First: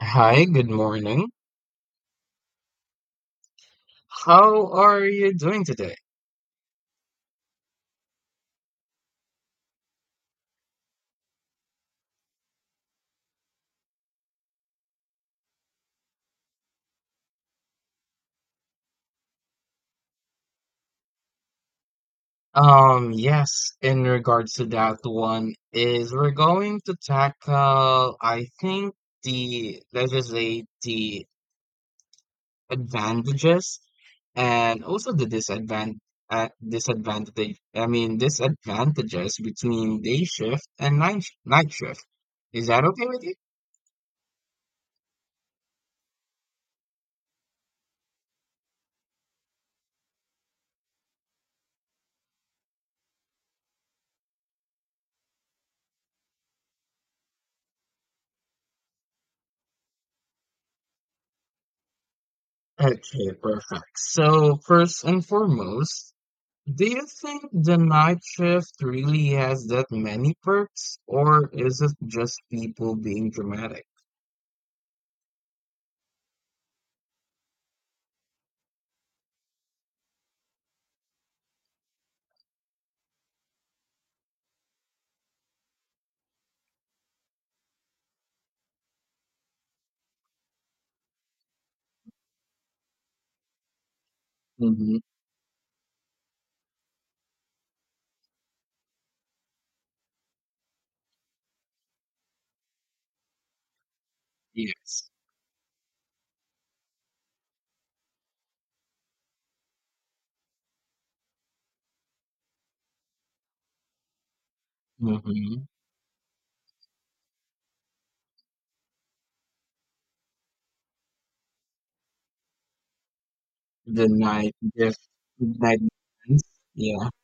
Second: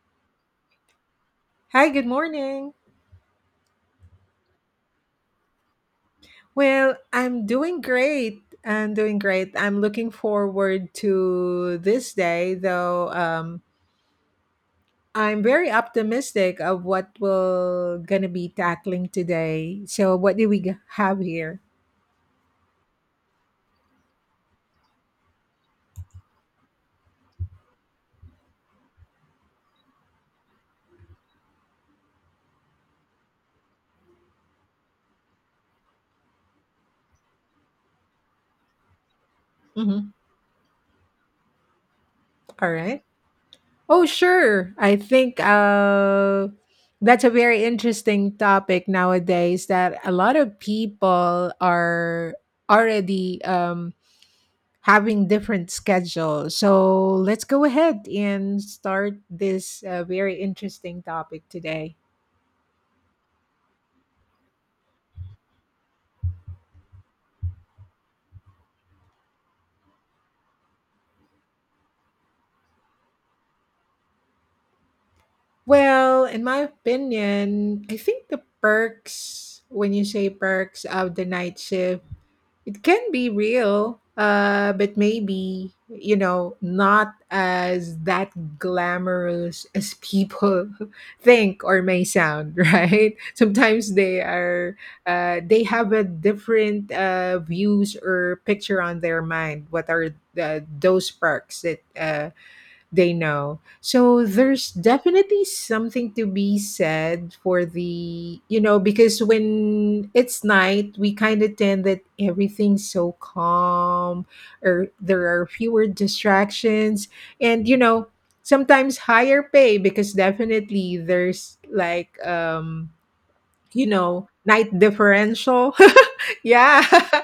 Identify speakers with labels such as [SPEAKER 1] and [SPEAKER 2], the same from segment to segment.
[SPEAKER 1] Hi, good morning.
[SPEAKER 2] Hi, good morning.
[SPEAKER 1] How are you doing today?
[SPEAKER 2] Well, I'm doing great. I'm looking forward to this day, though. I'm very optimistic of what we're gonna be tackling today. So, what do we have here?
[SPEAKER 1] Yes, in regards to that one is we're going to tackle, I think, the, let's just say, the advantages and also the disadvantages between
[SPEAKER 2] Mhm.
[SPEAKER 1] day shift and night shift. Is
[SPEAKER 2] All
[SPEAKER 1] that
[SPEAKER 2] right.
[SPEAKER 1] okay with you?
[SPEAKER 2] Oh, sure. I think that's a very interesting topic nowadays that a lot of people are already having different schedules. So let's go ahead and start this very interesting topic today.
[SPEAKER 1] Okay, perfect. So first and foremost, do you think the night shift really has that many perks, or is it just people being dramatic?
[SPEAKER 2] Well, in my opinion, I think the perks, when you say perks of the night shift, it can be real, but maybe, not as that glamorous as people think or may sound, right? Sometimes
[SPEAKER 1] Mm-hmm.
[SPEAKER 2] they have a different views or picture on their mind. What are those perks that they know. So there's
[SPEAKER 1] Yes.
[SPEAKER 2] definitely something to be said for because when it's night, we kind of tend that everything's so calm, or there are
[SPEAKER 1] Mm-hmm.
[SPEAKER 2] fewer distractions, and, sometimes higher pay, because definitely there's like,
[SPEAKER 1] The night
[SPEAKER 2] night
[SPEAKER 1] shift,
[SPEAKER 2] differential.
[SPEAKER 1] night defense.
[SPEAKER 2] Yeah.
[SPEAKER 1] Yeah.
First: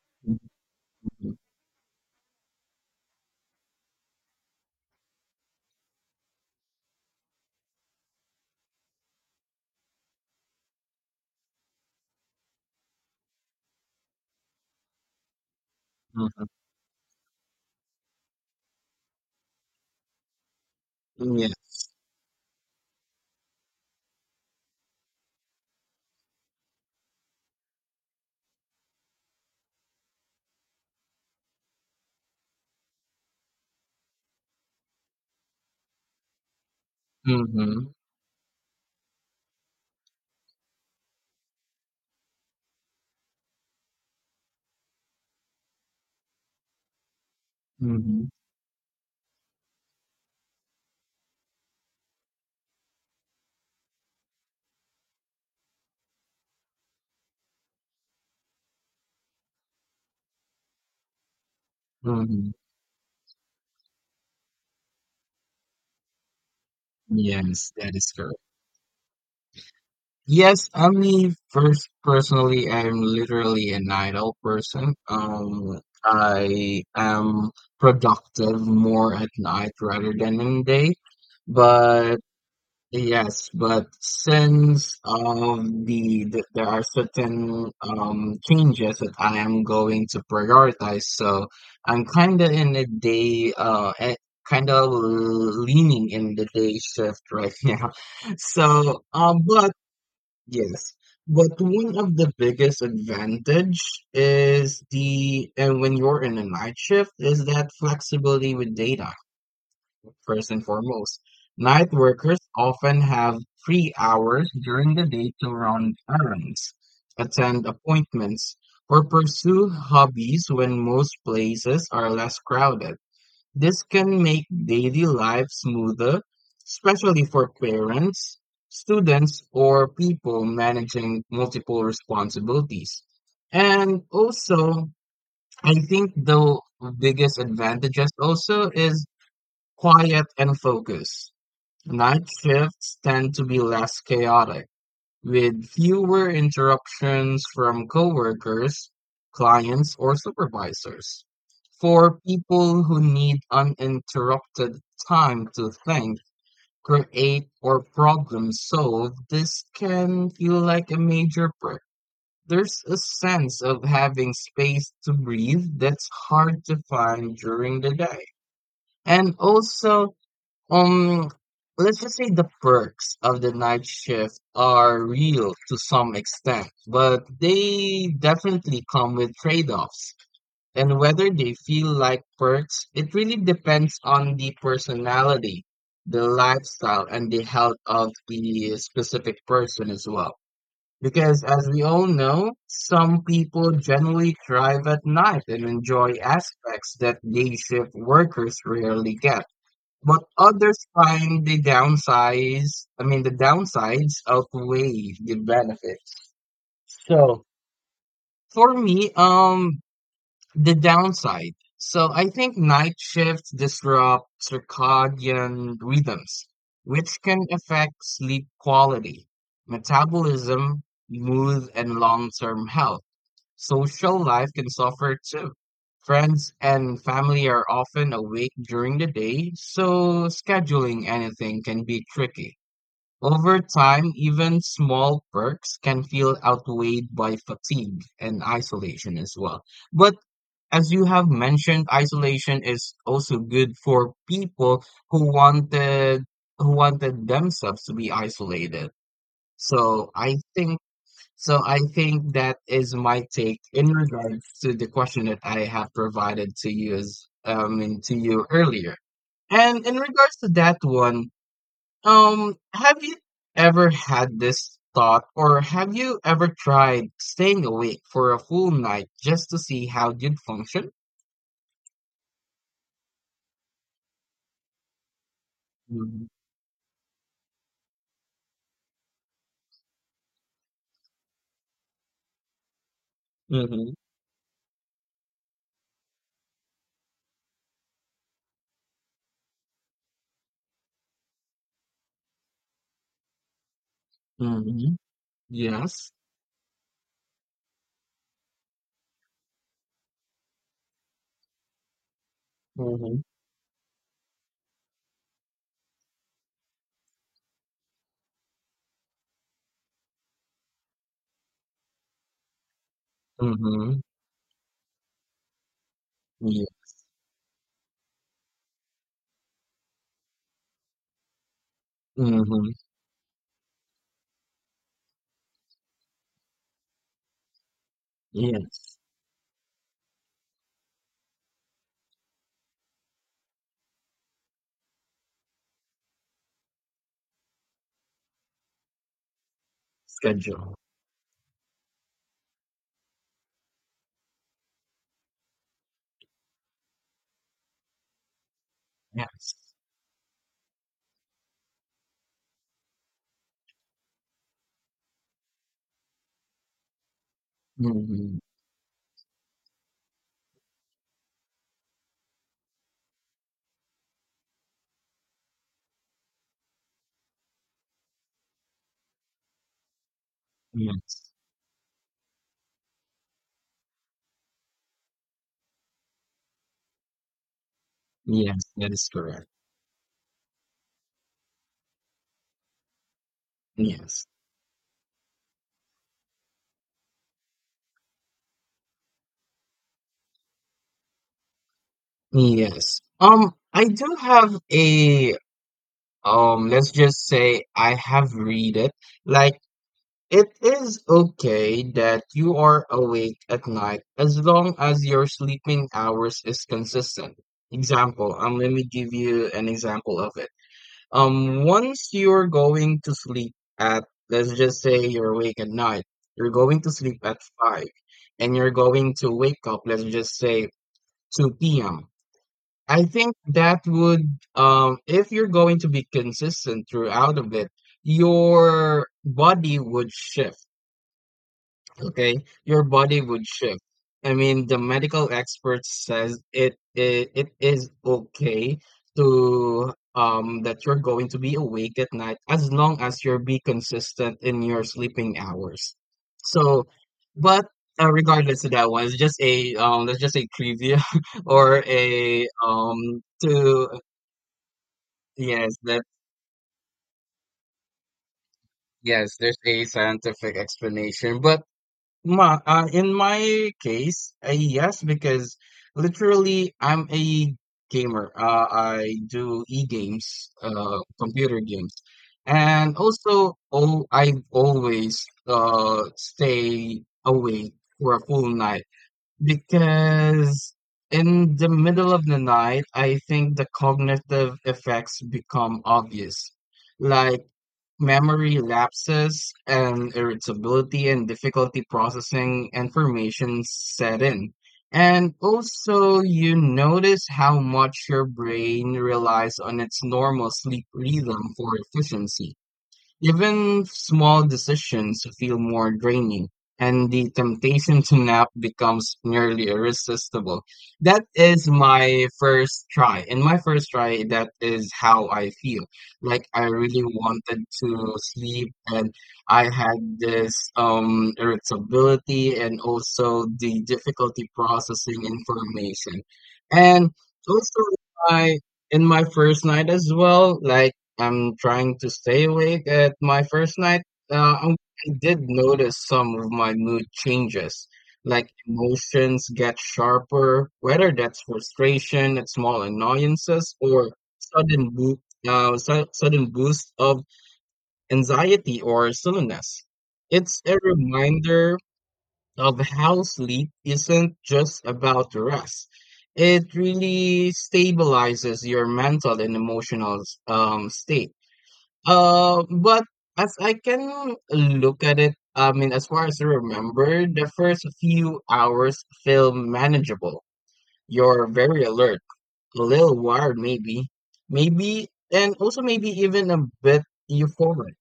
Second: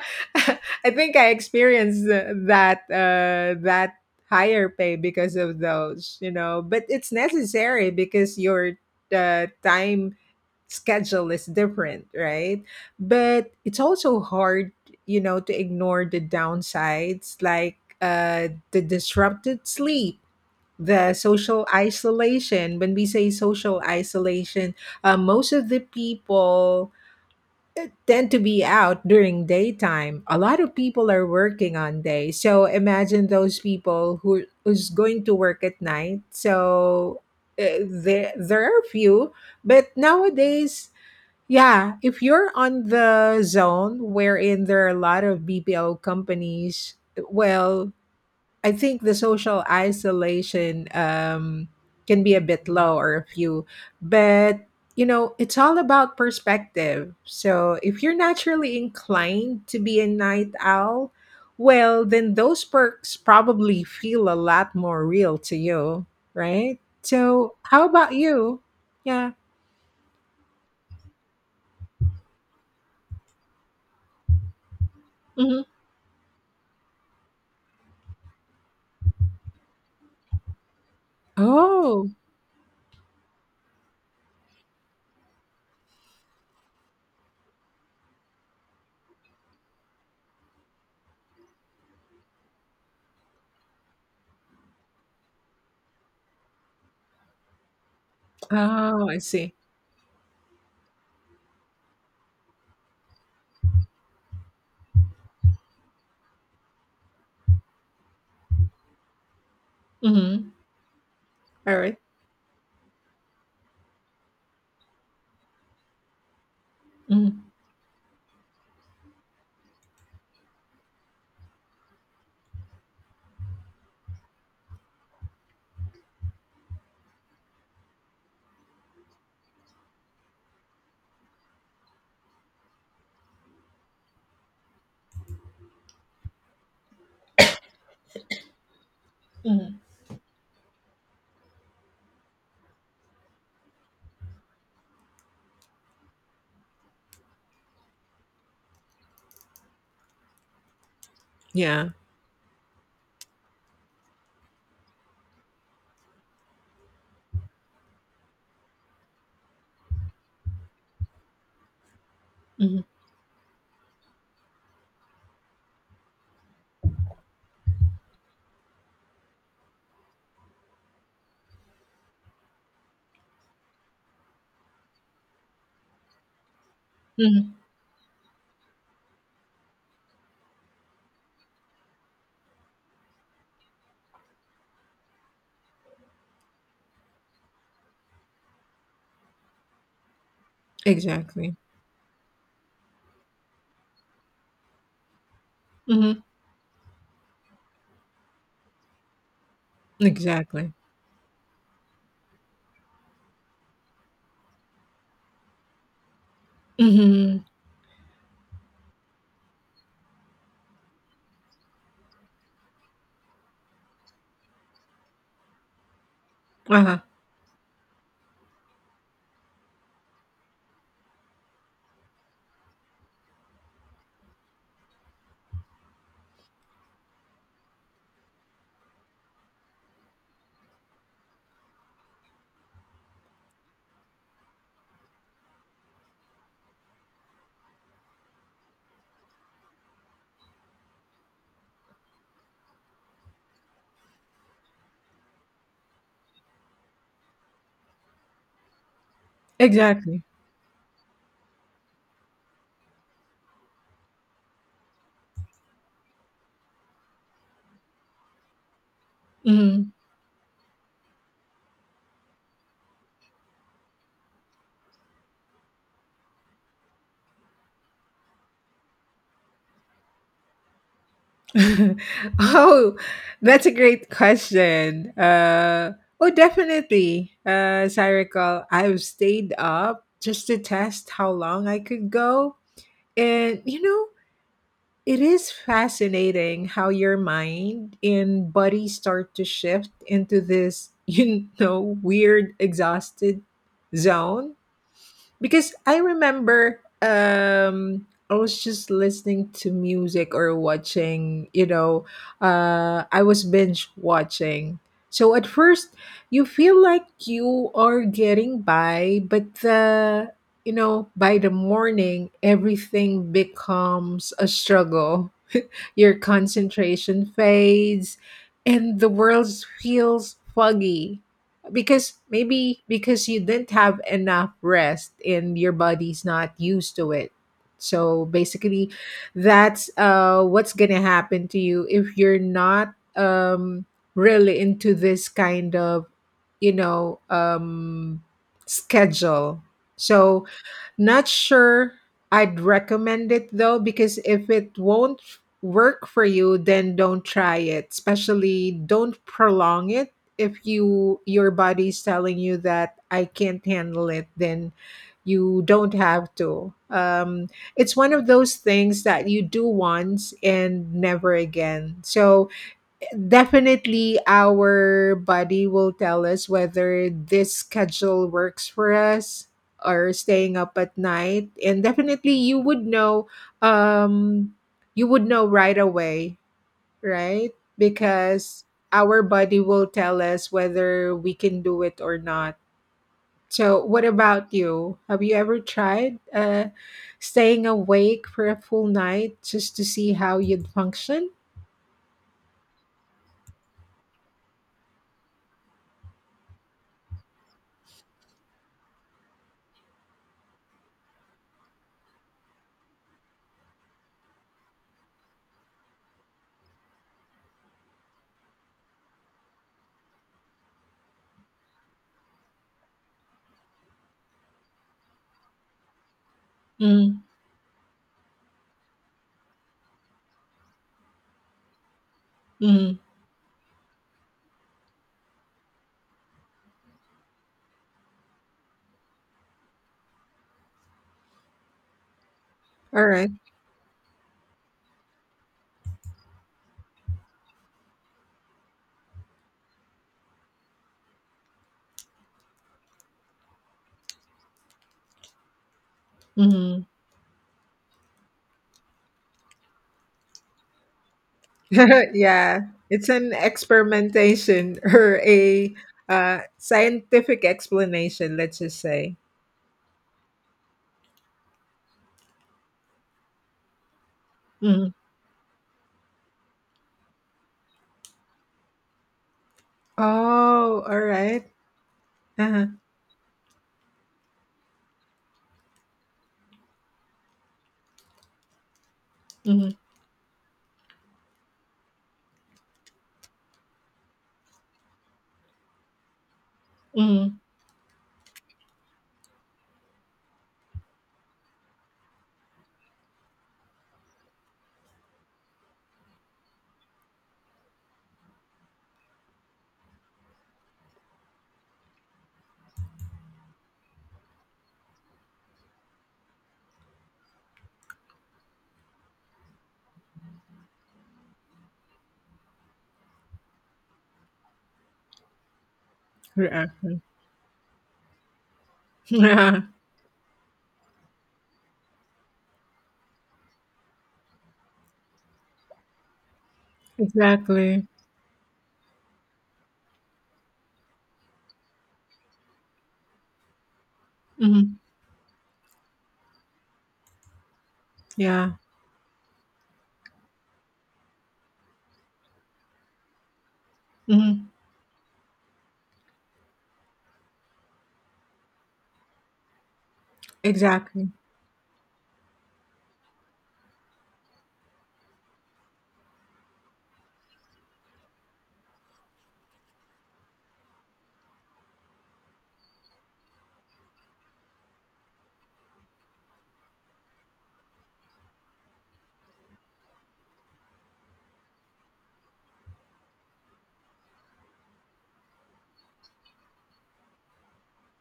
[SPEAKER 2] I think I
[SPEAKER 1] Mm-hmm.
[SPEAKER 2] experienced that higher pay because of those, but it's necessary because your time schedule is different, right? But it's also hard, to ignore the downsides, like the disrupted sleep, the social
[SPEAKER 1] Yes.
[SPEAKER 2] isolation. When we say social isolation, most of the people tend to be out during daytime. A lot of people are working on day, so imagine those people who's going to work at night. So
[SPEAKER 1] Mm-hmm.
[SPEAKER 2] there are few, but nowadays, yeah, if you're on the zone wherein there are a lot of BPO companies, well,
[SPEAKER 1] Mm-hmm.
[SPEAKER 2] I think the social isolation can be a bit low or a few, but it's all about perspective. So if you're naturally inclined to be a night owl, well, then
[SPEAKER 1] Mm-hmm.
[SPEAKER 2] those perks probably feel a lot more real to you, right? So
[SPEAKER 1] Yes,
[SPEAKER 2] how
[SPEAKER 1] that is
[SPEAKER 2] about
[SPEAKER 1] correct.
[SPEAKER 2] you? Yeah.
[SPEAKER 1] Yes, I mean, first, personally, I'm literally an idle person.
[SPEAKER 2] Hmm.
[SPEAKER 1] I am productive more at night rather than in the day.
[SPEAKER 2] Oh,
[SPEAKER 1] But Yes, but since of the there are certain changes that I am going to prioritize, so I'm kind of in the day, kind of leaning in the day shift right now. So,
[SPEAKER 2] oh, I see.
[SPEAKER 1] but Yes, but one of the biggest advantage is the and when you're in a night shift is that flexibility with data, first
[SPEAKER 2] Mm-hmm.
[SPEAKER 1] and foremost.
[SPEAKER 2] All
[SPEAKER 1] Night
[SPEAKER 2] right.
[SPEAKER 1] workers often have free hours during the day to run errands,
[SPEAKER 2] Mm-hmm.
[SPEAKER 1] attend appointments, or pursue hobbies when most places are less crowded. This can make daily life smoother, especially for parents, students, or people managing multiple responsibilities. And also, I think the biggest advantages also is
[SPEAKER 2] Mm-hmm.
[SPEAKER 1] quiet and focus. Night shifts tend to be less chaotic with fewer interruptions from coworkers, clients, or supervisors.
[SPEAKER 2] Yeah.
[SPEAKER 1] For people who need uninterrupted time to think, create, or problem solve, this can feel like a major perk. There's
[SPEAKER 2] Mm-hmm.
[SPEAKER 1] a sense of having space to breathe that's hard to find during the day. And also, um, let's just say the perks of the night shift are real to some extent, but
[SPEAKER 2] Mm-hmm.
[SPEAKER 1] they definitely come with trade-offs. And whether they feel like perks, it really depends on the personality, the lifestyle, and the health of the specific person as well. Because
[SPEAKER 2] Exactly.
[SPEAKER 1] as we all know, some people generally thrive at night and enjoy
[SPEAKER 2] Mm-hmm.
[SPEAKER 1] aspects that day shift workers rarely get, but
[SPEAKER 2] Exactly.
[SPEAKER 1] others find the downsides outweigh the benefits. So
[SPEAKER 2] Mhm.
[SPEAKER 1] for me, the downside. So I think night shifts disrupt circadian rhythms,
[SPEAKER 2] Uh-huh.
[SPEAKER 1] which can affect sleep quality, metabolism, mood, and long-term health. Social life can suffer too. Friends and family are often awake during the day, so scheduling anything can be tricky. Over time, even small perks can feel outweighed by fatigue and isolation as well. But as you have mentioned, isolation is also good for people who wanted themselves to be isolated. So
[SPEAKER 2] Exactly.
[SPEAKER 1] I think so I think that is my take in regards to the question that I have provided to you as and to you earlier. And
[SPEAKER 2] Mhm.
[SPEAKER 1] in regards to that one, have you ever had this thought or have you ever tried staying awake for a full night just to see how you'd function?
[SPEAKER 2] Oh, that's a great question.
[SPEAKER 1] Mm-hmm.
[SPEAKER 2] Oh, definitely. As I recall, I've stayed up just to test how long I could go. And,
[SPEAKER 1] Mm-hmm.
[SPEAKER 2] it is fascinating how your mind and body start to shift into this, weird, exhausted zone,
[SPEAKER 1] Mm-hmm.
[SPEAKER 2] because I
[SPEAKER 1] Yes.
[SPEAKER 2] remember I was just listening to music or watching,
[SPEAKER 1] Mm-hmm.
[SPEAKER 2] I was binge watching. So at first you feel like you are getting by, but by the morning everything
[SPEAKER 1] Mm-hmm.
[SPEAKER 2] becomes a struggle. Your
[SPEAKER 1] Yeah.
[SPEAKER 2] concentration fades, and the world feels foggy. Because
[SPEAKER 1] Mm-hmm.
[SPEAKER 2] maybe because you didn't have enough rest and your body's not used to it. So basically,
[SPEAKER 1] Yes.
[SPEAKER 2] that's what's gonna happen to you if you're not really into this kind of, you know, um, schedule. So
[SPEAKER 1] Schedule.
[SPEAKER 2] not sure I'd recommend it though, because if it won't work for you, then don't try it. Especially don't
[SPEAKER 1] Yes.
[SPEAKER 2] prolong it. If your body's telling you that I can't handle it, then you don't have to. It's one of
[SPEAKER 1] Mm-hmm.
[SPEAKER 2] those things that you do once and never again. So definitely, our body will tell us whether this schedule works for us or staying up at
[SPEAKER 1] Yes.
[SPEAKER 2] night. And definitely, you would um, know right away, right? Because
[SPEAKER 1] Yes, that is
[SPEAKER 2] our
[SPEAKER 1] correct.
[SPEAKER 2] body will tell us whether we can do it or not. So, what
[SPEAKER 1] Yes.
[SPEAKER 2] about you? Have you ever tried staying awake for a full night just to see how you'd function?
[SPEAKER 1] Yes. I do have a let's just say I have read it. Like it is okay that you are awake at night as long as your sleeping hours is consistent. Example, let me give you an example of it. Once you're going to sleep at, let's just say you're awake at night, you're going to sleep at five, and you're going to wake up, let's just say 2 p.m.
[SPEAKER 2] Mm-hmm.
[SPEAKER 1] I think that would, if you're going to be consistent throughout of it, your body would shift okay, your
[SPEAKER 2] All
[SPEAKER 1] body
[SPEAKER 2] right.
[SPEAKER 1] would shift. I mean, the medical expert says it is okay to that you're going to be awake at night as long as you're be consistent in your sleeping hours.
[SPEAKER 2] Mm-hmm.
[SPEAKER 1] So, but regardless of that one, it's just a that's just a trivia or a
[SPEAKER 2] Yeah, it's an
[SPEAKER 1] to
[SPEAKER 2] experimentation or a
[SPEAKER 1] yes that
[SPEAKER 2] scientific explanation, let's just say.
[SPEAKER 1] yes there's a scientific explanation, but in my case,
[SPEAKER 2] Mhm.
[SPEAKER 1] yes, because literally I'm a gamer. I do e-games,
[SPEAKER 2] Oh, all right.
[SPEAKER 1] computer games,
[SPEAKER 2] Uh-huh.
[SPEAKER 1] and also I always stay awake for a full night
[SPEAKER 2] Hmm.
[SPEAKER 1] because in the middle of the night, I think the cognitive effects become obvious.
[SPEAKER 2] Hmm.
[SPEAKER 1] Like memory lapses and irritability and difficulty processing information set in. And also, you notice how much your brain relies on its normal sleep rhythm for efficiency. Even small decisions feel more draining, and the temptation to nap becomes nearly irresistible. That is my first try. In my first try, that is how I feel. Like I
[SPEAKER 2] Exactly.
[SPEAKER 1] really wanted to sleep, and
[SPEAKER 2] Yeah,
[SPEAKER 1] I had this irritability and also the difficulty processing information. And also,
[SPEAKER 2] exactly.
[SPEAKER 1] in my first night as well, like I'm trying to stay awake at my first night, uh, um,
[SPEAKER 2] Hmm.
[SPEAKER 1] I did notice some of my mood changes, like
[SPEAKER 2] Yeah.
[SPEAKER 1] emotions get sharper, whether that's frustration at small annoyances or
[SPEAKER 2] Hmm.
[SPEAKER 1] sudden boo sudden boost of anxiety or silliness. It's a
[SPEAKER 2] Exactly.
[SPEAKER 1] reminder of how sleep isn't just about rest. It really stabilizes your mental and emotional state. But as I can look at it, I mean, as far as I remember, the first few hours feel manageable. You're very alert, a little wired maybe, maybe, and also maybe even a bit euphoric.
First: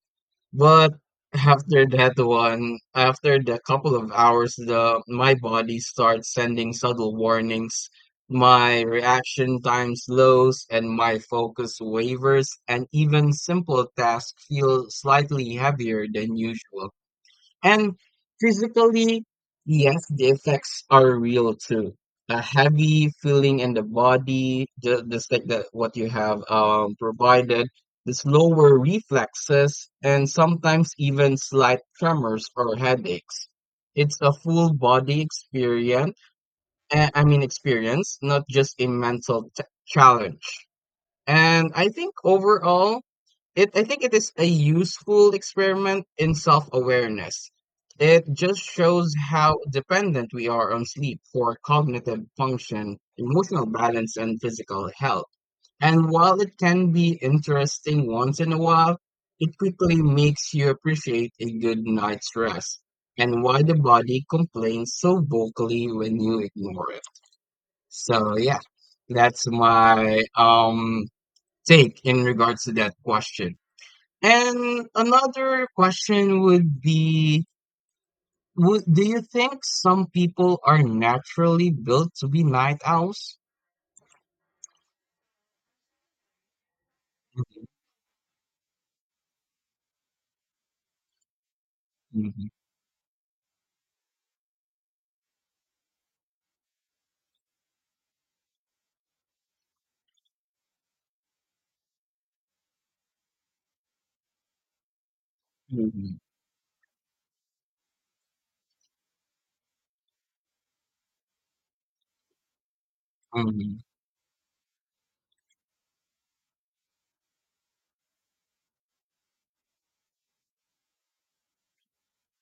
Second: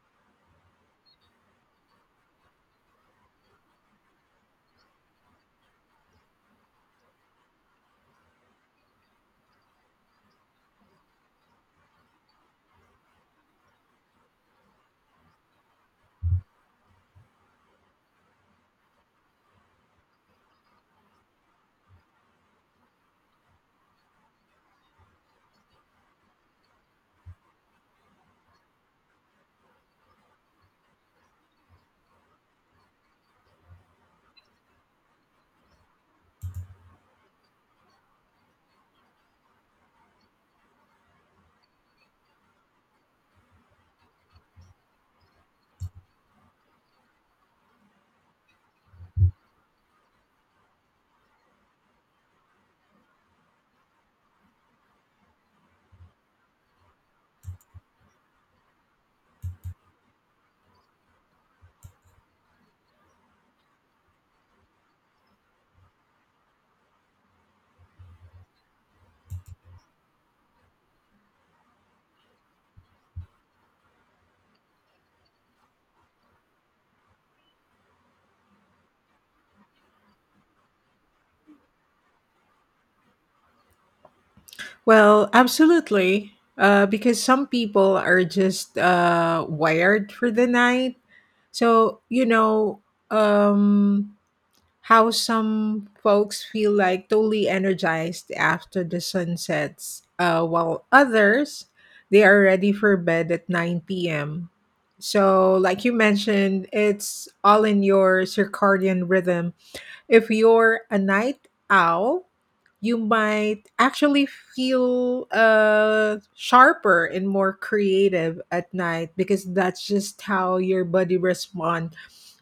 [SPEAKER 1] But after that one, after the couple of hours, the my body starts sending subtle warnings. My reaction time slows and my focus wavers, and even simple tasks feel slightly heavier than usual. And physically, yes, the effects are real too. A heavy feeling in the body, just like the, what you have provided, the slower reflexes, and sometimes even slight tremors or headaches. It's a full body experience, experience, not just a mental challenge. And I think overall, I think it is a useful experiment in self awareness. It just shows how dependent we are on sleep for cognitive function, emotional balance, and physical health. And while it can be interesting once in a while, it quickly makes you appreciate a good night's rest and why the body complains so vocally when you ignore it. So yeah, that's my take in regards to that question. And another question would be, do you think some people are naturally built to be night owls?
[SPEAKER 2] Well, absolutely. Because some people are just wired for the night. So,
[SPEAKER 1] Mhm,
[SPEAKER 2] um, how some folks feel like totally energized after the sun sets, while others, they are ready for bed at 9 p.m. So, like you
[SPEAKER 1] mhm,
[SPEAKER 2] mentioned, it's all in your circadian rhythm. If you're a night owl, you might
[SPEAKER 1] mhm,
[SPEAKER 2] actually feel sharper and more creative at night because that's just how your body responds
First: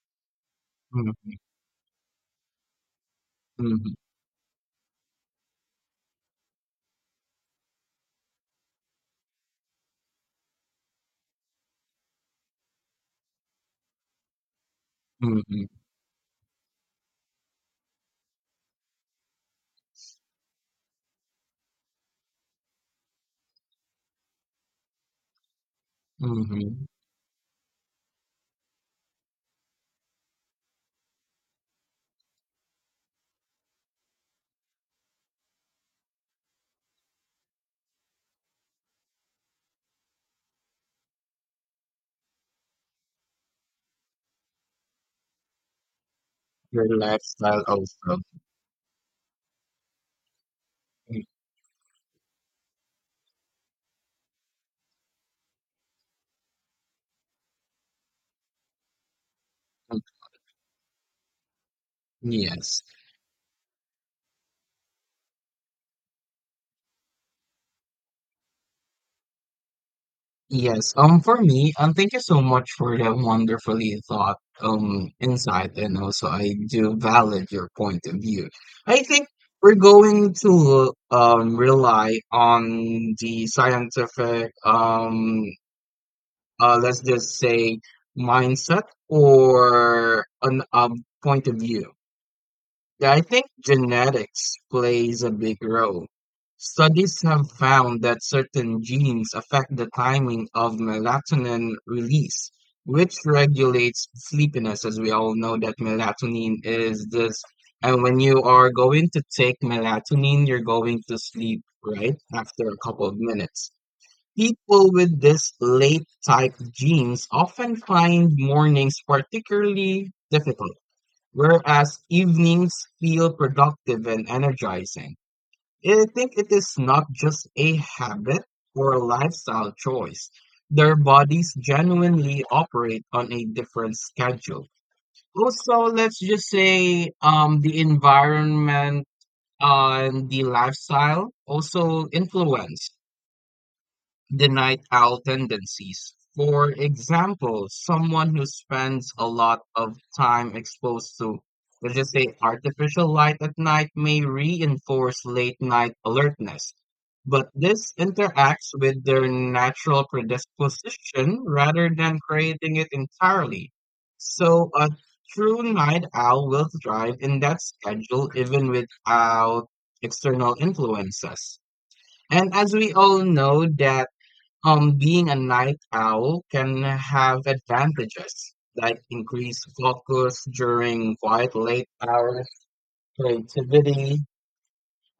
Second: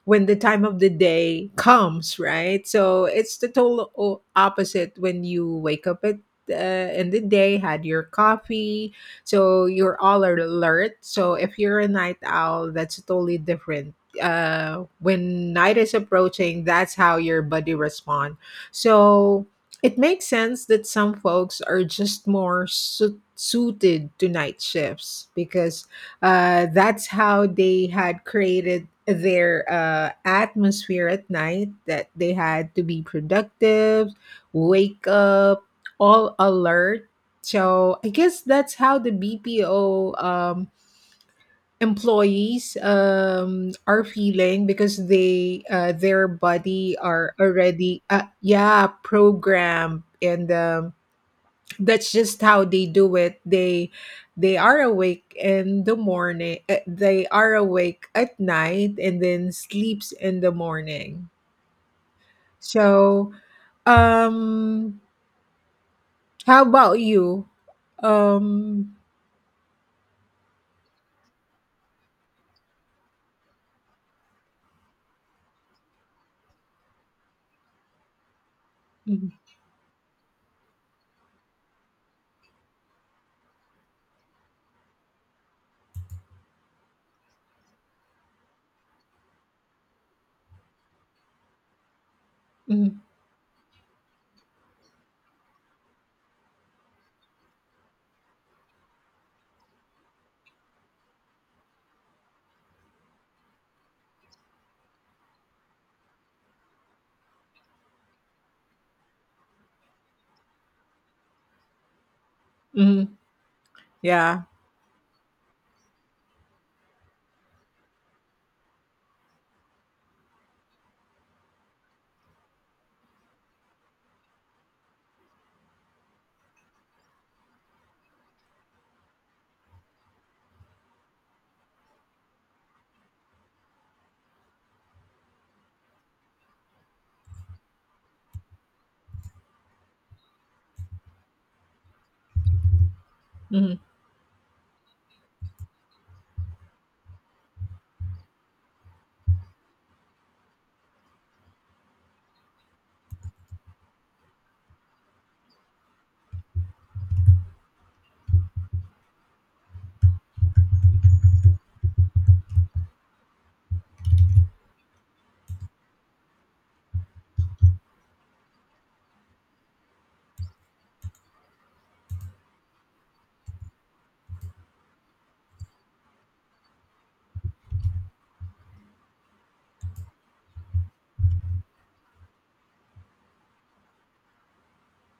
[SPEAKER 2] when the time of the
[SPEAKER 1] mhm,
[SPEAKER 2] day comes, right? So it's the total
[SPEAKER 1] mhm,
[SPEAKER 2] opposite when you wake up at in the day, had your coffee, so you're all alert. So if you're a night owl, that's totally different.
[SPEAKER 1] mhm,
[SPEAKER 2] When
[SPEAKER 1] mhm,
[SPEAKER 2] night is approaching, that's how your body responds. So it makes sense that some folks are just more suited to night shifts because
[SPEAKER 1] mhm.
[SPEAKER 2] that's how they had created their atmosphere at night that they had to be productive, wake up, all alert. So I guess that's how the BPO employees are feeling because they their
[SPEAKER 1] Your
[SPEAKER 2] body are
[SPEAKER 1] lifestyle
[SPEAKER 2] already
[SPEAKER 1] also.
[SPEAKER 2] yeah programmed and
[SPEAKER 1] Mhm,
[SPEAKER 2] that's just how they do it. They are awake in the morning, they are awake at night, and then
[SPEAKER 1] mhm.
[SPEAKER 2] sleeps in the morning.
[SPEAKER 1] Yes.
[SPEAKER 2] So um how about you um
[SPEAKER 1] Yes, for me, thank you so much for that wonderfully thought, insight, and also I do valid your point of view. I think
[SPEAKER 2] mhm,
[SPEAKER 1] we're going to rely on the scientific let's just say mindset or an point of view.
[SPEAKER 2] mhm,
[SPEAKER 1] Yeah, I think genetics plays a big role. Studies have found that certain genes affect the timing of melatonin release, which regulates sleepiness, as we all know that melatonin is this. And when you are going to take melatonin, you're going to sleep, right? After a couple of
[SPEAKER 2] mhm,
[SPEAKER 1] minutes.
[SPEAKER 2] yeah,
[SPEAKER 1] People with this late type genes often find mornings particularly difficult whereas evenings feel productive and energizing. I think it is not just a habit or a lifestyle choice. Their bodies genuinely operate on a different schedule. Also, let's just say the environment and the lifestyle also influence
[SPEAKER 2] mhm,
[SPEAKER 1] the night owl tendencies. For example, someone who spends a lot of time exposed to, let's just say, artificial light at night may reinforce late night alertness. But this interacts with their natural predisposition rather than creating it entirely. So a true night owl will thrive in that schedule even without external influences. And as we all know that being a night owl can have advantages like increased focus during quiet late hours, creativity,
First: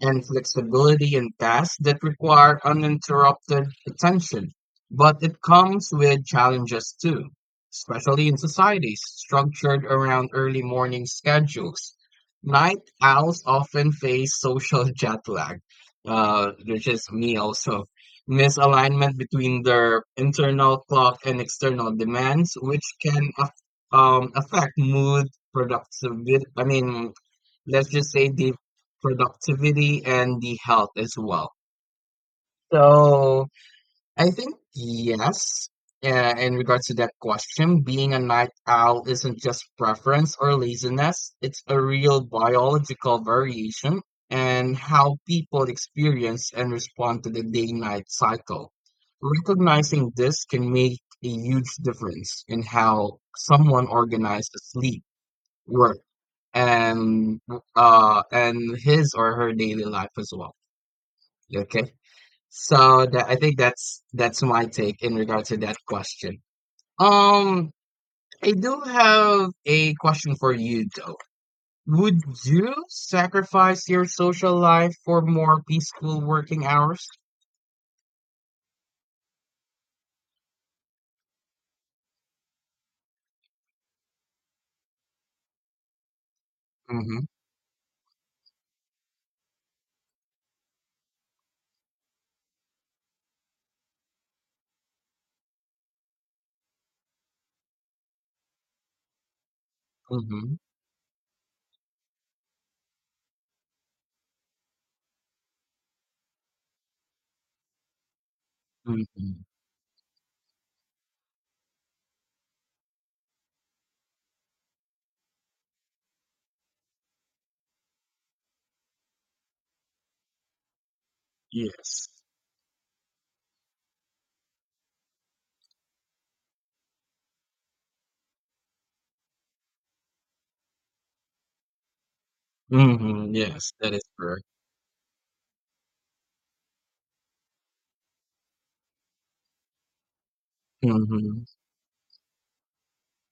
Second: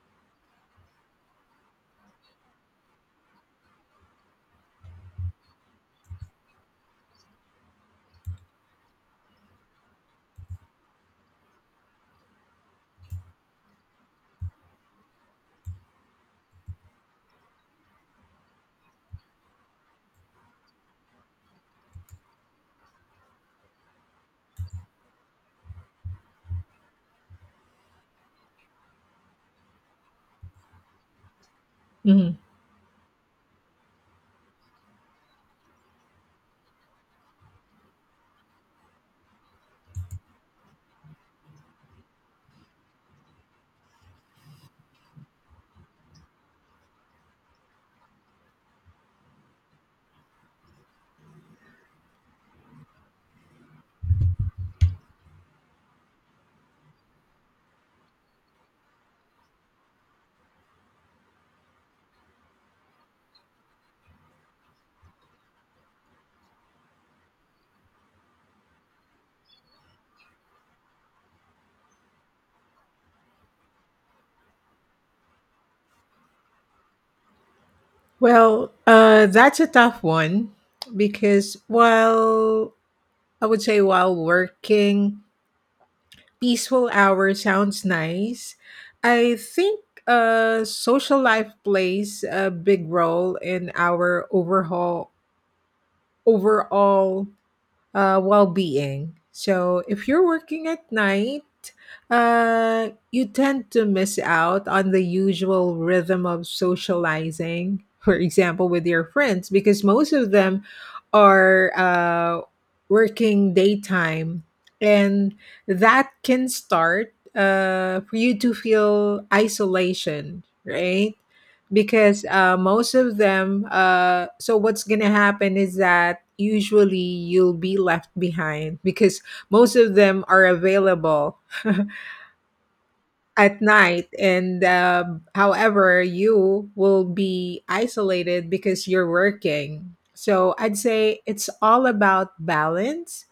[SPEAKER 1] and flexibility in tasks that require uninterrupted attention. But it comes with challenges too, especially in societies structured around early morning schedules. Night owls often face social jet lag, which is me also, misalignment between their internal clock and external demands, which can affect mood, productivity, I mean, let's just say the productivity and the health as well.
[SPEAKER 2] mhm.
[SPEAKER 1] So I think yes, in regards to that question, being a night owl isn't just preference or laziness, it's a real biological variation and how people experience and respond to the day night cycle. Recognizing this can make a huge difference in how someone organizes sleep, work, and his or her daily life as well. Okay. So that I think that's my take in regard to that question. Um I do have a question for you though. Would you sacrifice your social life for more peaceful working hours?
[SPEAKER 2] Well, that's a tough one, because while I would say while working peaceful
[SPEAKER 1] Mm-hmm.
[SPEAKER 2] hour sounds nice, I think social life plays a big role in our overhaul overall well-being. So if you're
[SPEAKER 1] Mm-hmm.
[SPEAKER 2] working at night, you tend to miss out on the usual rhythm of socializing, for example, with your
[SPEAKER 1] Mm-hmm.
[SPEAKER 2] friends, because most of them are working daytime, and that can start for you to feel isolation, right?
[SPEAKER 1] Yes.
[SPEAKER 2] Because most of them so what's gonna happen is that usually you'll be left behind, because most of them are available
[SPEAKER 1] Mm-hmm.
[SPEAKER 2] at
[SPEAKER 1] Yes, that is
[SPEAKER 2] night.
[SPEAKER 1] correct.
[SPEAKER 2] And however, you will be isolated because you're working, so I'd say
[SPEAKER 1] Mm-hmm.
[SPEAKER 2] it's all about balance.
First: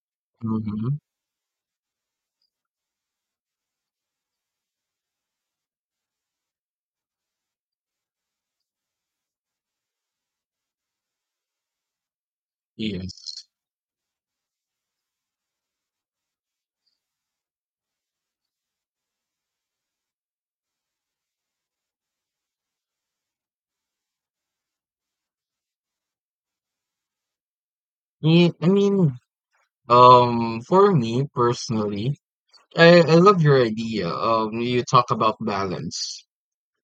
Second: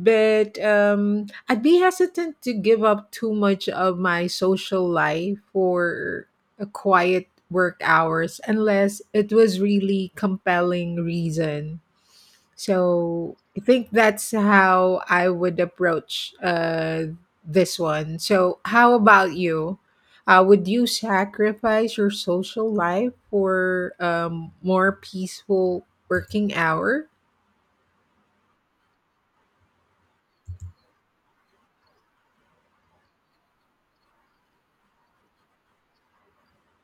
[SPEAKER 2] But
[SPEAKER 1] Mm-hmm.
[SPEAKER 2] I'd be hesitant to give up too much of my social life for a quiet work hours, unless it was really compelling reason. So
[SPEAKER 1] Yes.
[SPEAKER 2] I think that's how I would approach this one. So how about you? Would you sacrifice your social life for more peaceful working hour?
[SPEAKER 1] Yeah, I mean, for me personally, I love your idea. You talk about balance.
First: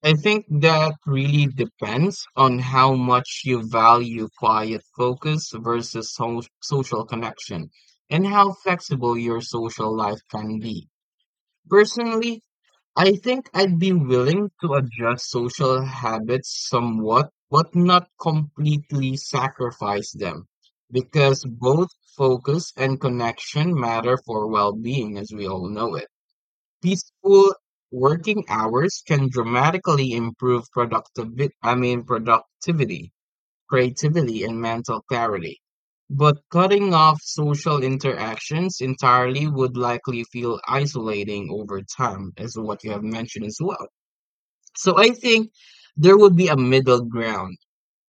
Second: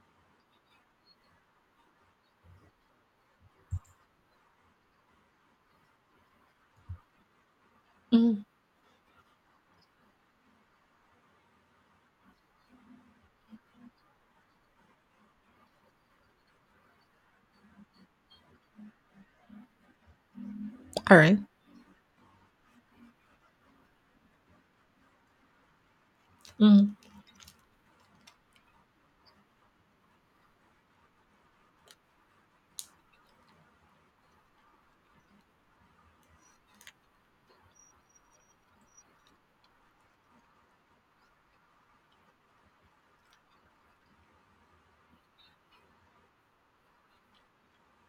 [SPEAKER 1] I think that really depends on how much you value quiet focus versus social connection and
[SPEAKER 2] Mm.
[SPEAKER 1] how flexible your social life can be. Personally, I think I'd be willing to adjust social habits somewhat, but not completely sacrifice them
[SPEAKER 2] All right.
[SPEAKER 1] because both focus and connection matter for well-being as we all know it.
[SPEAKER 2] Mm.
[SPEAKER 1] Peaceful working hours can dramatically improve productivity, productivity, creativity, and mental clarity. But cutting off social interactions entirely would likely feel isolating over time, as what you have mentioned as well. So I think there would be a middle ground,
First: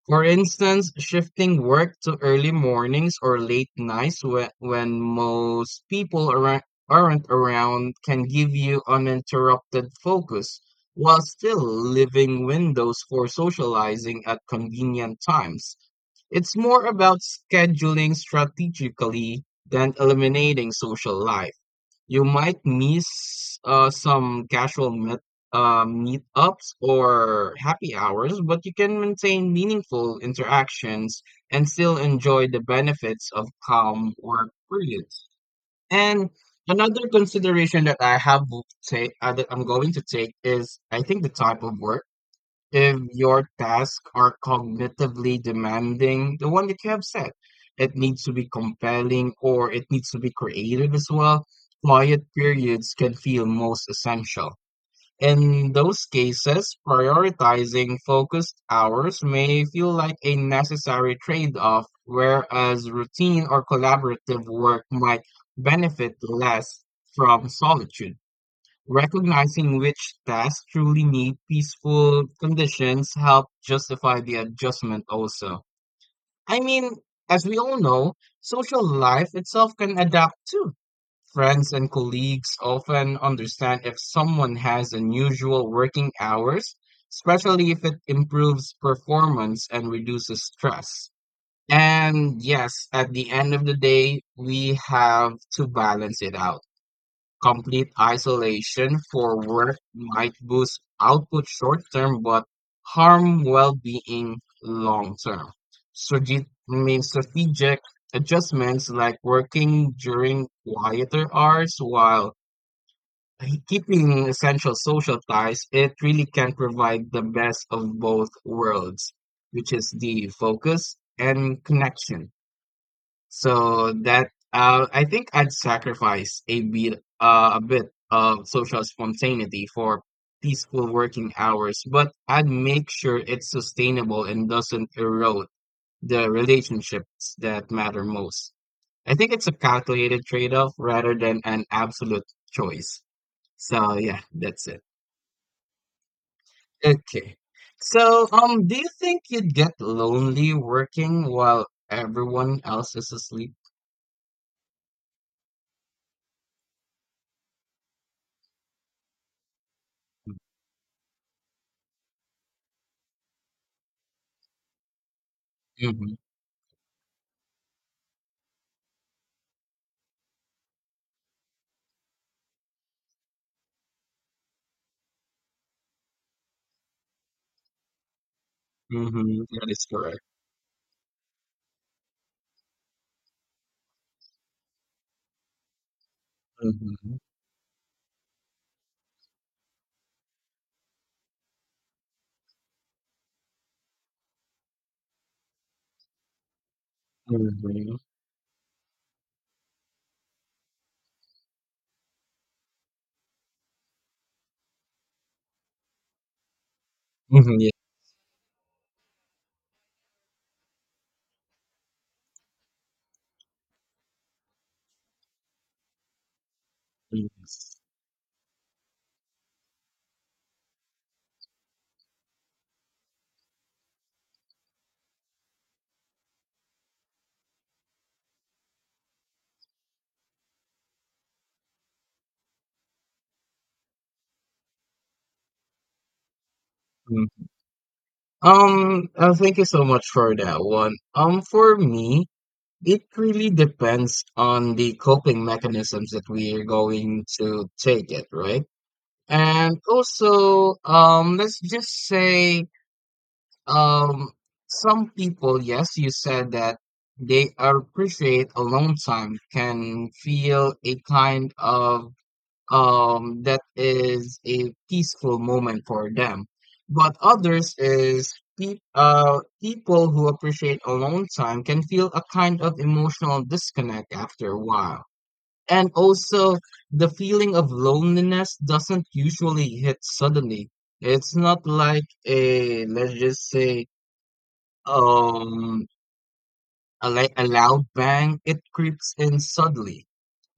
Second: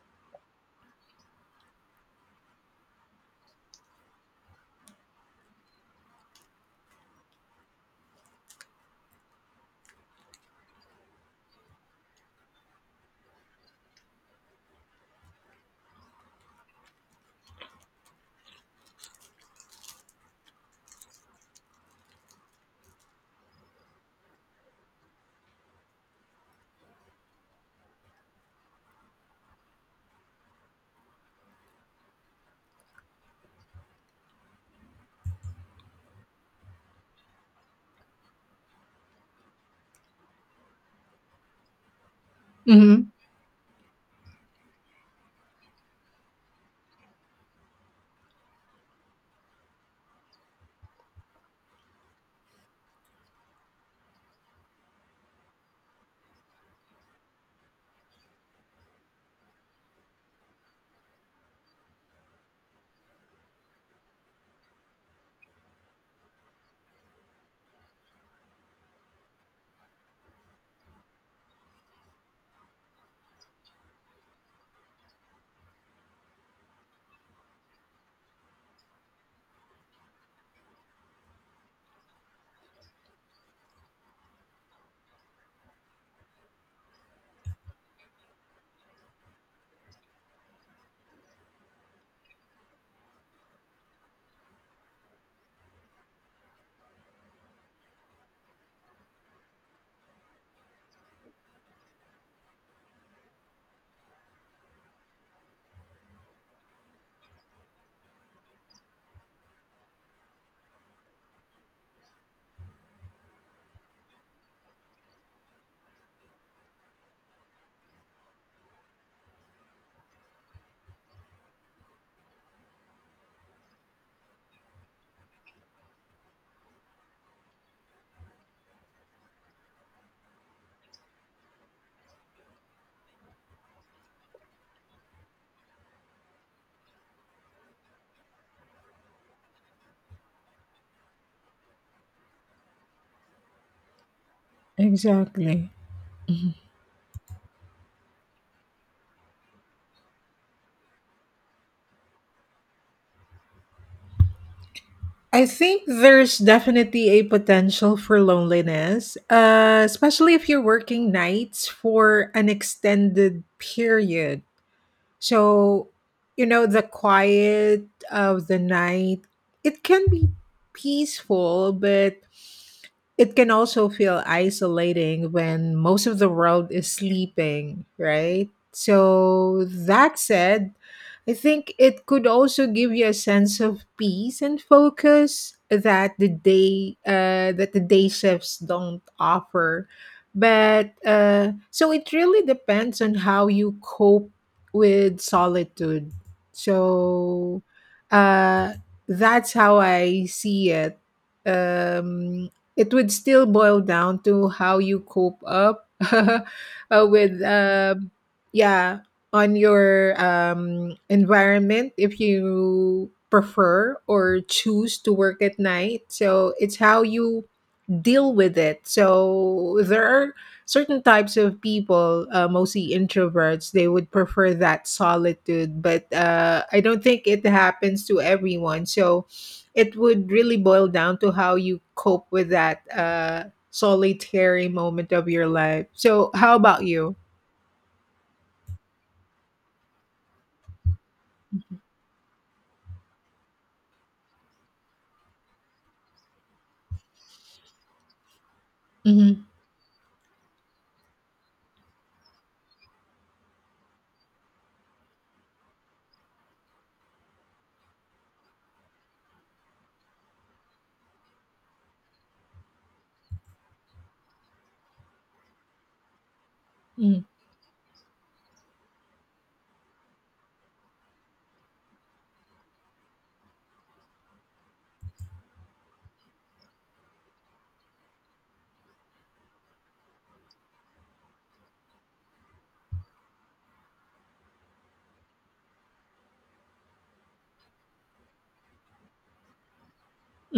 [SPEAKER 1] for instance, shifting work to early mornings or late nights when most people aren't around can give you uninterrupted focus while still leaving windows for socializing at convenient times. It's more about scheduling strategically than eliminating social life. You might miss some casual meetups or happy hours, but you can maintain meaningful interactions and still enjoy the benefits of calm work periods. And another consideration that I have say, that I'm going to take, is I think the type of work: if your tasks are cognitively demanding, the one that you have said, it needs to be compelling or it needs to be creative as well. Quiet periods can feel most essential. In those cases, prioritizing focused hours may feel like a necessary trade off, whereas routine or collaborative work might benefit less from solitude. Recognizing which tasks truly need peaceful conditions help justify the adjustment also. I mean, as we all know, social life itself can adapt too. Friends and colleagues often understand if someone has unusual working hours, especially if it improves performance and reduces stress. And yes, at the end of the day, we have to balance it out. Complete isolation for work might boost output short term but harm well being long term. Strate- means Strategic adjustments like working during quieter hours while keeping essential social ties, it really can provide the best of both worlds, which is the focus and connection. So that, I think I'd sacrifice a bit, a bit of social spontaneity for peaceful working hours, but I'd make sure it's sustainable and doesn't erode the relationships that matter most. I think it's a calculated trade-off rather than an absolute choice. So yeah, that's it.
[SPEAKER 2] Exactly. Mhm.
[SPEAKER 1] Okay. So do you think you'd get lonely working while everyone else is asleep?
[SPEAKER 2] I think there's definitely a potential for loneliness, especially if you're working nights for an extended period. So,
[SPEAKER 1] Mm-hmm.
[SPEAKER 2] the quiet of the night, it can be peaceful, but it can also feel isolating when most of the world is sleeping, right?
[SPEAKER 1] Mm-hmm.
[SPEAKER 2] So,
[SPEAKER 1] That is correct.
[SPEAKER 2] that said, I think it could also give you a sense of peace and focus that the day
[SPEAKER 1] Mhm,
[SPEAKER 2] uh, that the day shifts don't offer. But so it really depends on how you cope with solitude. So
[SPEAKER 1] mhm,
[SPEAKER 2] uh, that's how I see it. Um, it would still boil down to how you cope up with
[SPEAKER 1] mhm, yeah,
[SPEAKER 2] yeah on your environment if you prefer or choose to work at night, so it's how you
[SPEAKER 1] yes,
[SPEAKER 2] deal with it. So there are certain types of people, mostly introverts, they would prefer that solitude, but I don't think it happens to everyone. So it would really boil down to how you cope with that solitary moment of your life. So, how about you?
[SPEAKER 1] mm. Thank you so much for that one. For me, it really depends on the coping mechanisms that we are going to take it, right? And also, let's just say, um, some people, yes, you said that they appreciate alone time can feel a kind of that is a peaceful moment for them. But
[SPEAKER 2] Mm-hmm.
[SPEAKER 1] others is people who appreciate alone time can feel a kind of emotional disconnect after a while. And also, the feeling of loneliness doesn't usually hit suddenly. It's not like a, let's just say, um, a, a loud bang, it creeps in subtly.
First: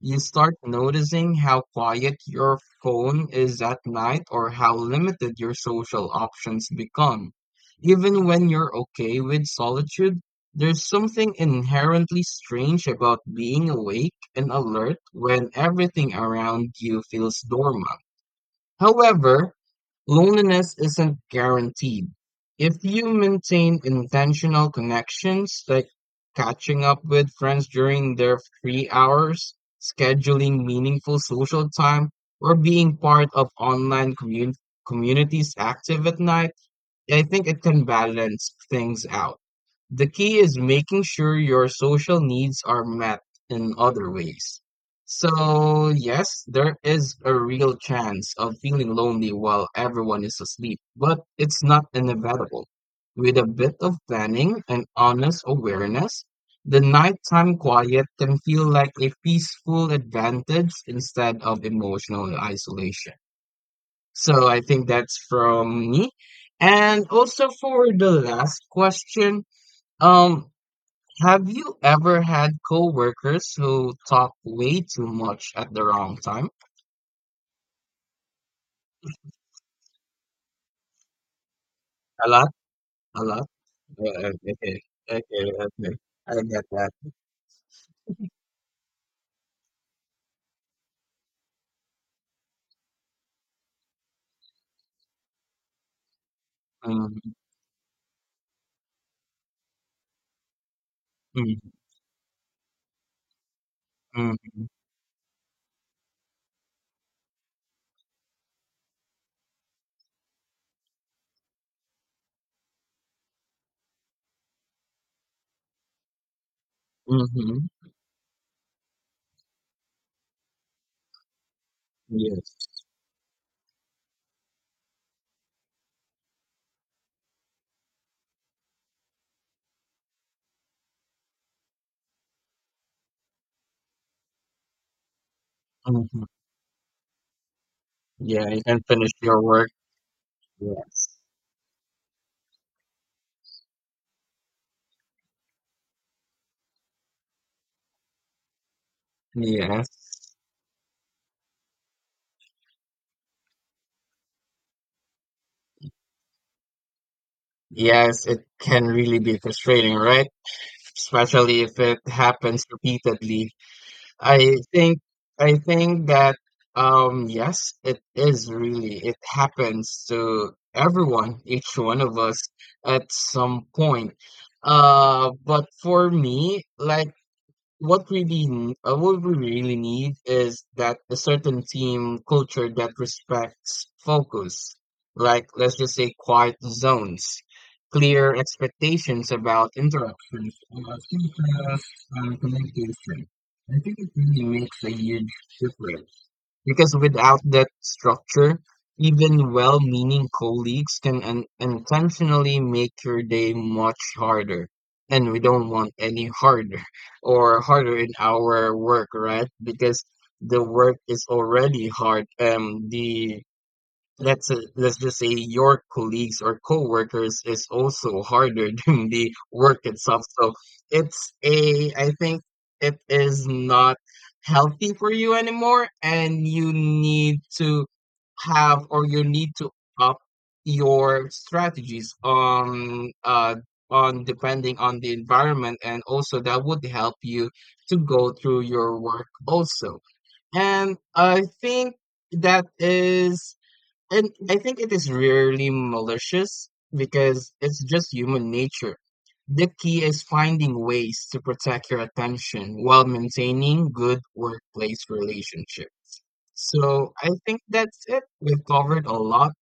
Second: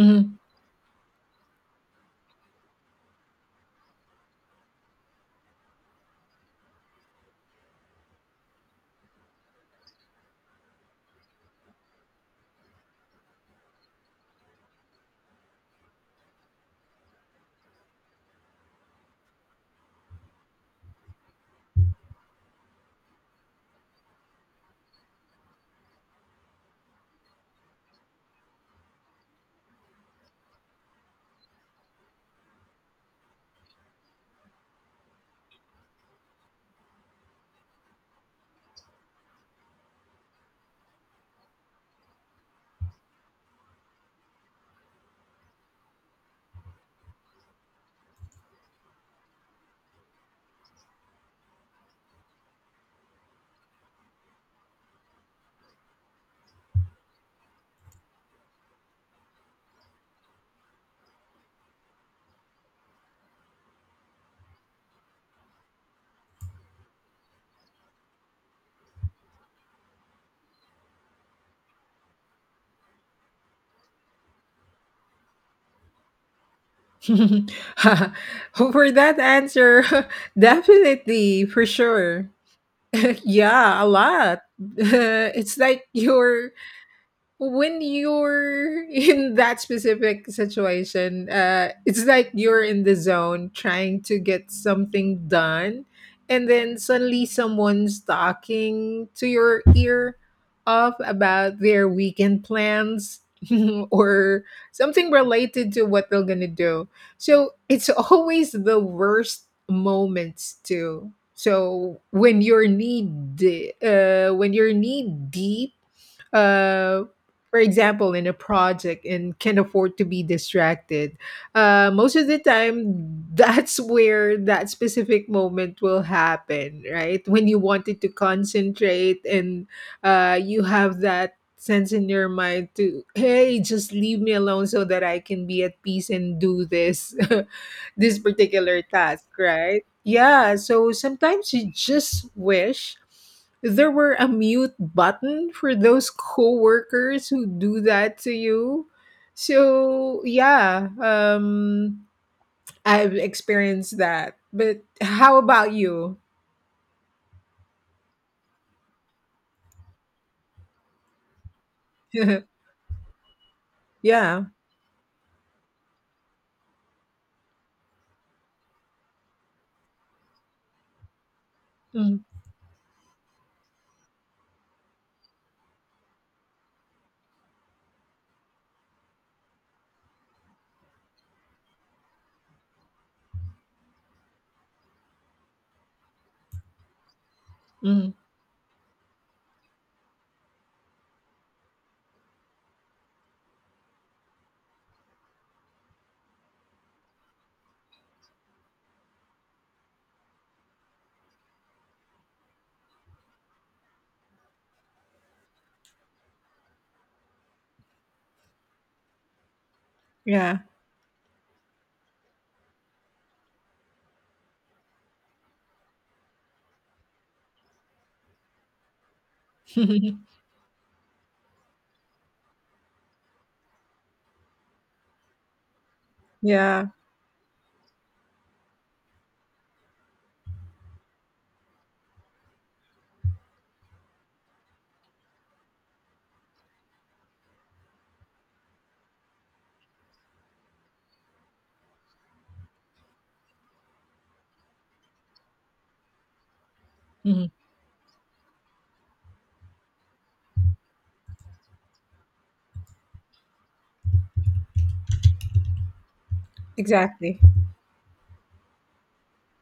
[SPEAKER 1] You start noticing how quiet your phone is at night or how limited your social options become. Even when you're okay with solitude, there's something inherently strange about being awake and alert when everything around you feels dormant. However, loneliness isn't guaranteed. If you maintain intentional connections, like catching up with friends during their free hours, scheduling meaningful social time, or being part of online communities active at night, I think it can balance things out. The key is making sure your social needs are met in other ways. So, yes, there is a real chance of feeling lonely while everyone is asleep, but it's not inevitable. With a bit of planning and honest awareness, the nighttime quiet can feel like a peaceful advantage instead of emotional isolation. So I think that's from me. And also for the last question, um, have you ever had coworkers who talk way too much at the wrong time?
[SPEAKER 2] For that answer, definitely, for
[SPEAKER 1] A
[SPEAKER 2] sure.
[SPEAKER 1] lot, a lot.
[SPEAKER 2] Yeah, a lot.
[SPEAKER 1] Okay, okay,
[SPEAKER 2] it's like
[SPEAKER 1] okay. I
[SPEAKER 2] you're
[SPEAKER 1] get that.
[SPEAKER 2] When you're in that specific situation, it's like you're in the zone trying to get something done, and then suddenly
[SPEAKER 1] Mm,
[SPEAKER 2] someone's talking to your ear off
[SPEAKER 1] mm,
[SPEAKER 2] about their weekend plans, or
[SPEAKER 1] mm,
[SPEAKER 2] something related to what they're gonna do. So it's always the worst moments too. So when you're knee deep, uh,
[SPEAKER 1] mm-hmm.
[SPEAKER 2] for example, in a project and can't afford to be distracted, most of the
[SPEAKER 1] Yes.
[SPEAKER 2] time, that's where that specific moment will happen, right? When you wanted to concentrate and you have that sense in your mind to, hey, just leave me alone so that I can be at peace
[SPEAKER 1] Mm-hmm.
[SPEAKER 2] and do this, this
[SPEAKER 1] Yeah, you can
[SPEAKER 2] particular
[SPEAKER 1] finish
[SPEAKER 2] task,
[SPEAKER 1] your work.
[SPEAKER 2] right? Yeah. So
[SPEAKER 1] Yes.
[SPEAKER 2] sometimes you just wish there were a mute button for those coworkers who do that to you. So
[SPEAKER 1] Yes.
[SPEAKER 2] yeah, I've experienced that. But how about you?
[SPEAKER 1] Yes, it can really be frustrating, right? Especially if it happens repeatedly.
[SPEAKER 2] Yeah.
[SPEAKER 1] I think I think that yes, it is really it happens to everyone, each one of
[SPEAKER 2] Mm,
[SPEAKER 1] us at some point. But for me, like what we really need is that a certain team culture that respects focus, like let's just say quiet zones,
[SPEAKER 2] mm,
[SPEAKER 1] clear expectations about interruptions, about feedback and communication. I think it really makes a huge difference because without that structure, even well meaning colleagues can intentionally make your day much harder. And we don't want any harder or harder in our work, right? Because
[SPEAKER 2] yeah.
[SPEAKER 1] the work is already hard. The let's just say your colleagues or coworkers is also harder than the work itself. So it's a, I think, it is not healthy for you anymore, and you
[SPEAKER 2] Yeah.
[SPEAKER 1] need to have, or you need to up your strategies on on, depending on the environment, and also that would help you to go through your work also. And i think that is and I think it is rarely malicious
[SPEAKER 2] Mhm.
[SPEAKER 1] because it's just human nature. The key is finding ways to protect your attention while maintaining good workplace relationships. So I
[SPEAKER 2] Exactly.
[SPEAKER 1] think that's it. We've covered a lot.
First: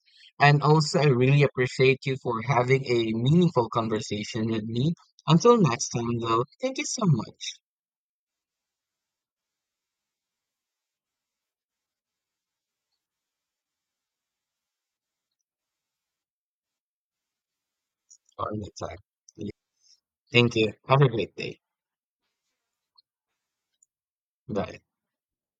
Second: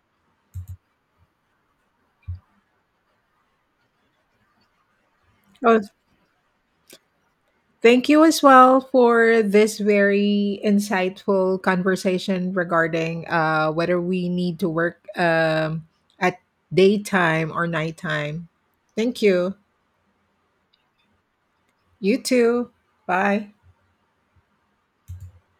[SPEAKER 1] And also, I really appreciate you for having a meaningful conversation with me. Until
[SPEAKER 2] Oh,
[SPEAKER 1] next time, though, thank you so much
[SPEAKER 2] thank you as well for this very insightful conversation regarding whether we need to work at daytime or nighttime.
[SPEAKER 1] for the time.
[SPEAKER 2] Thank you.
[SPEAKER 1] Thank you. Have a great day.
[SPEAKER 2] You too. Bye.
[SPEAKER 1] Bye.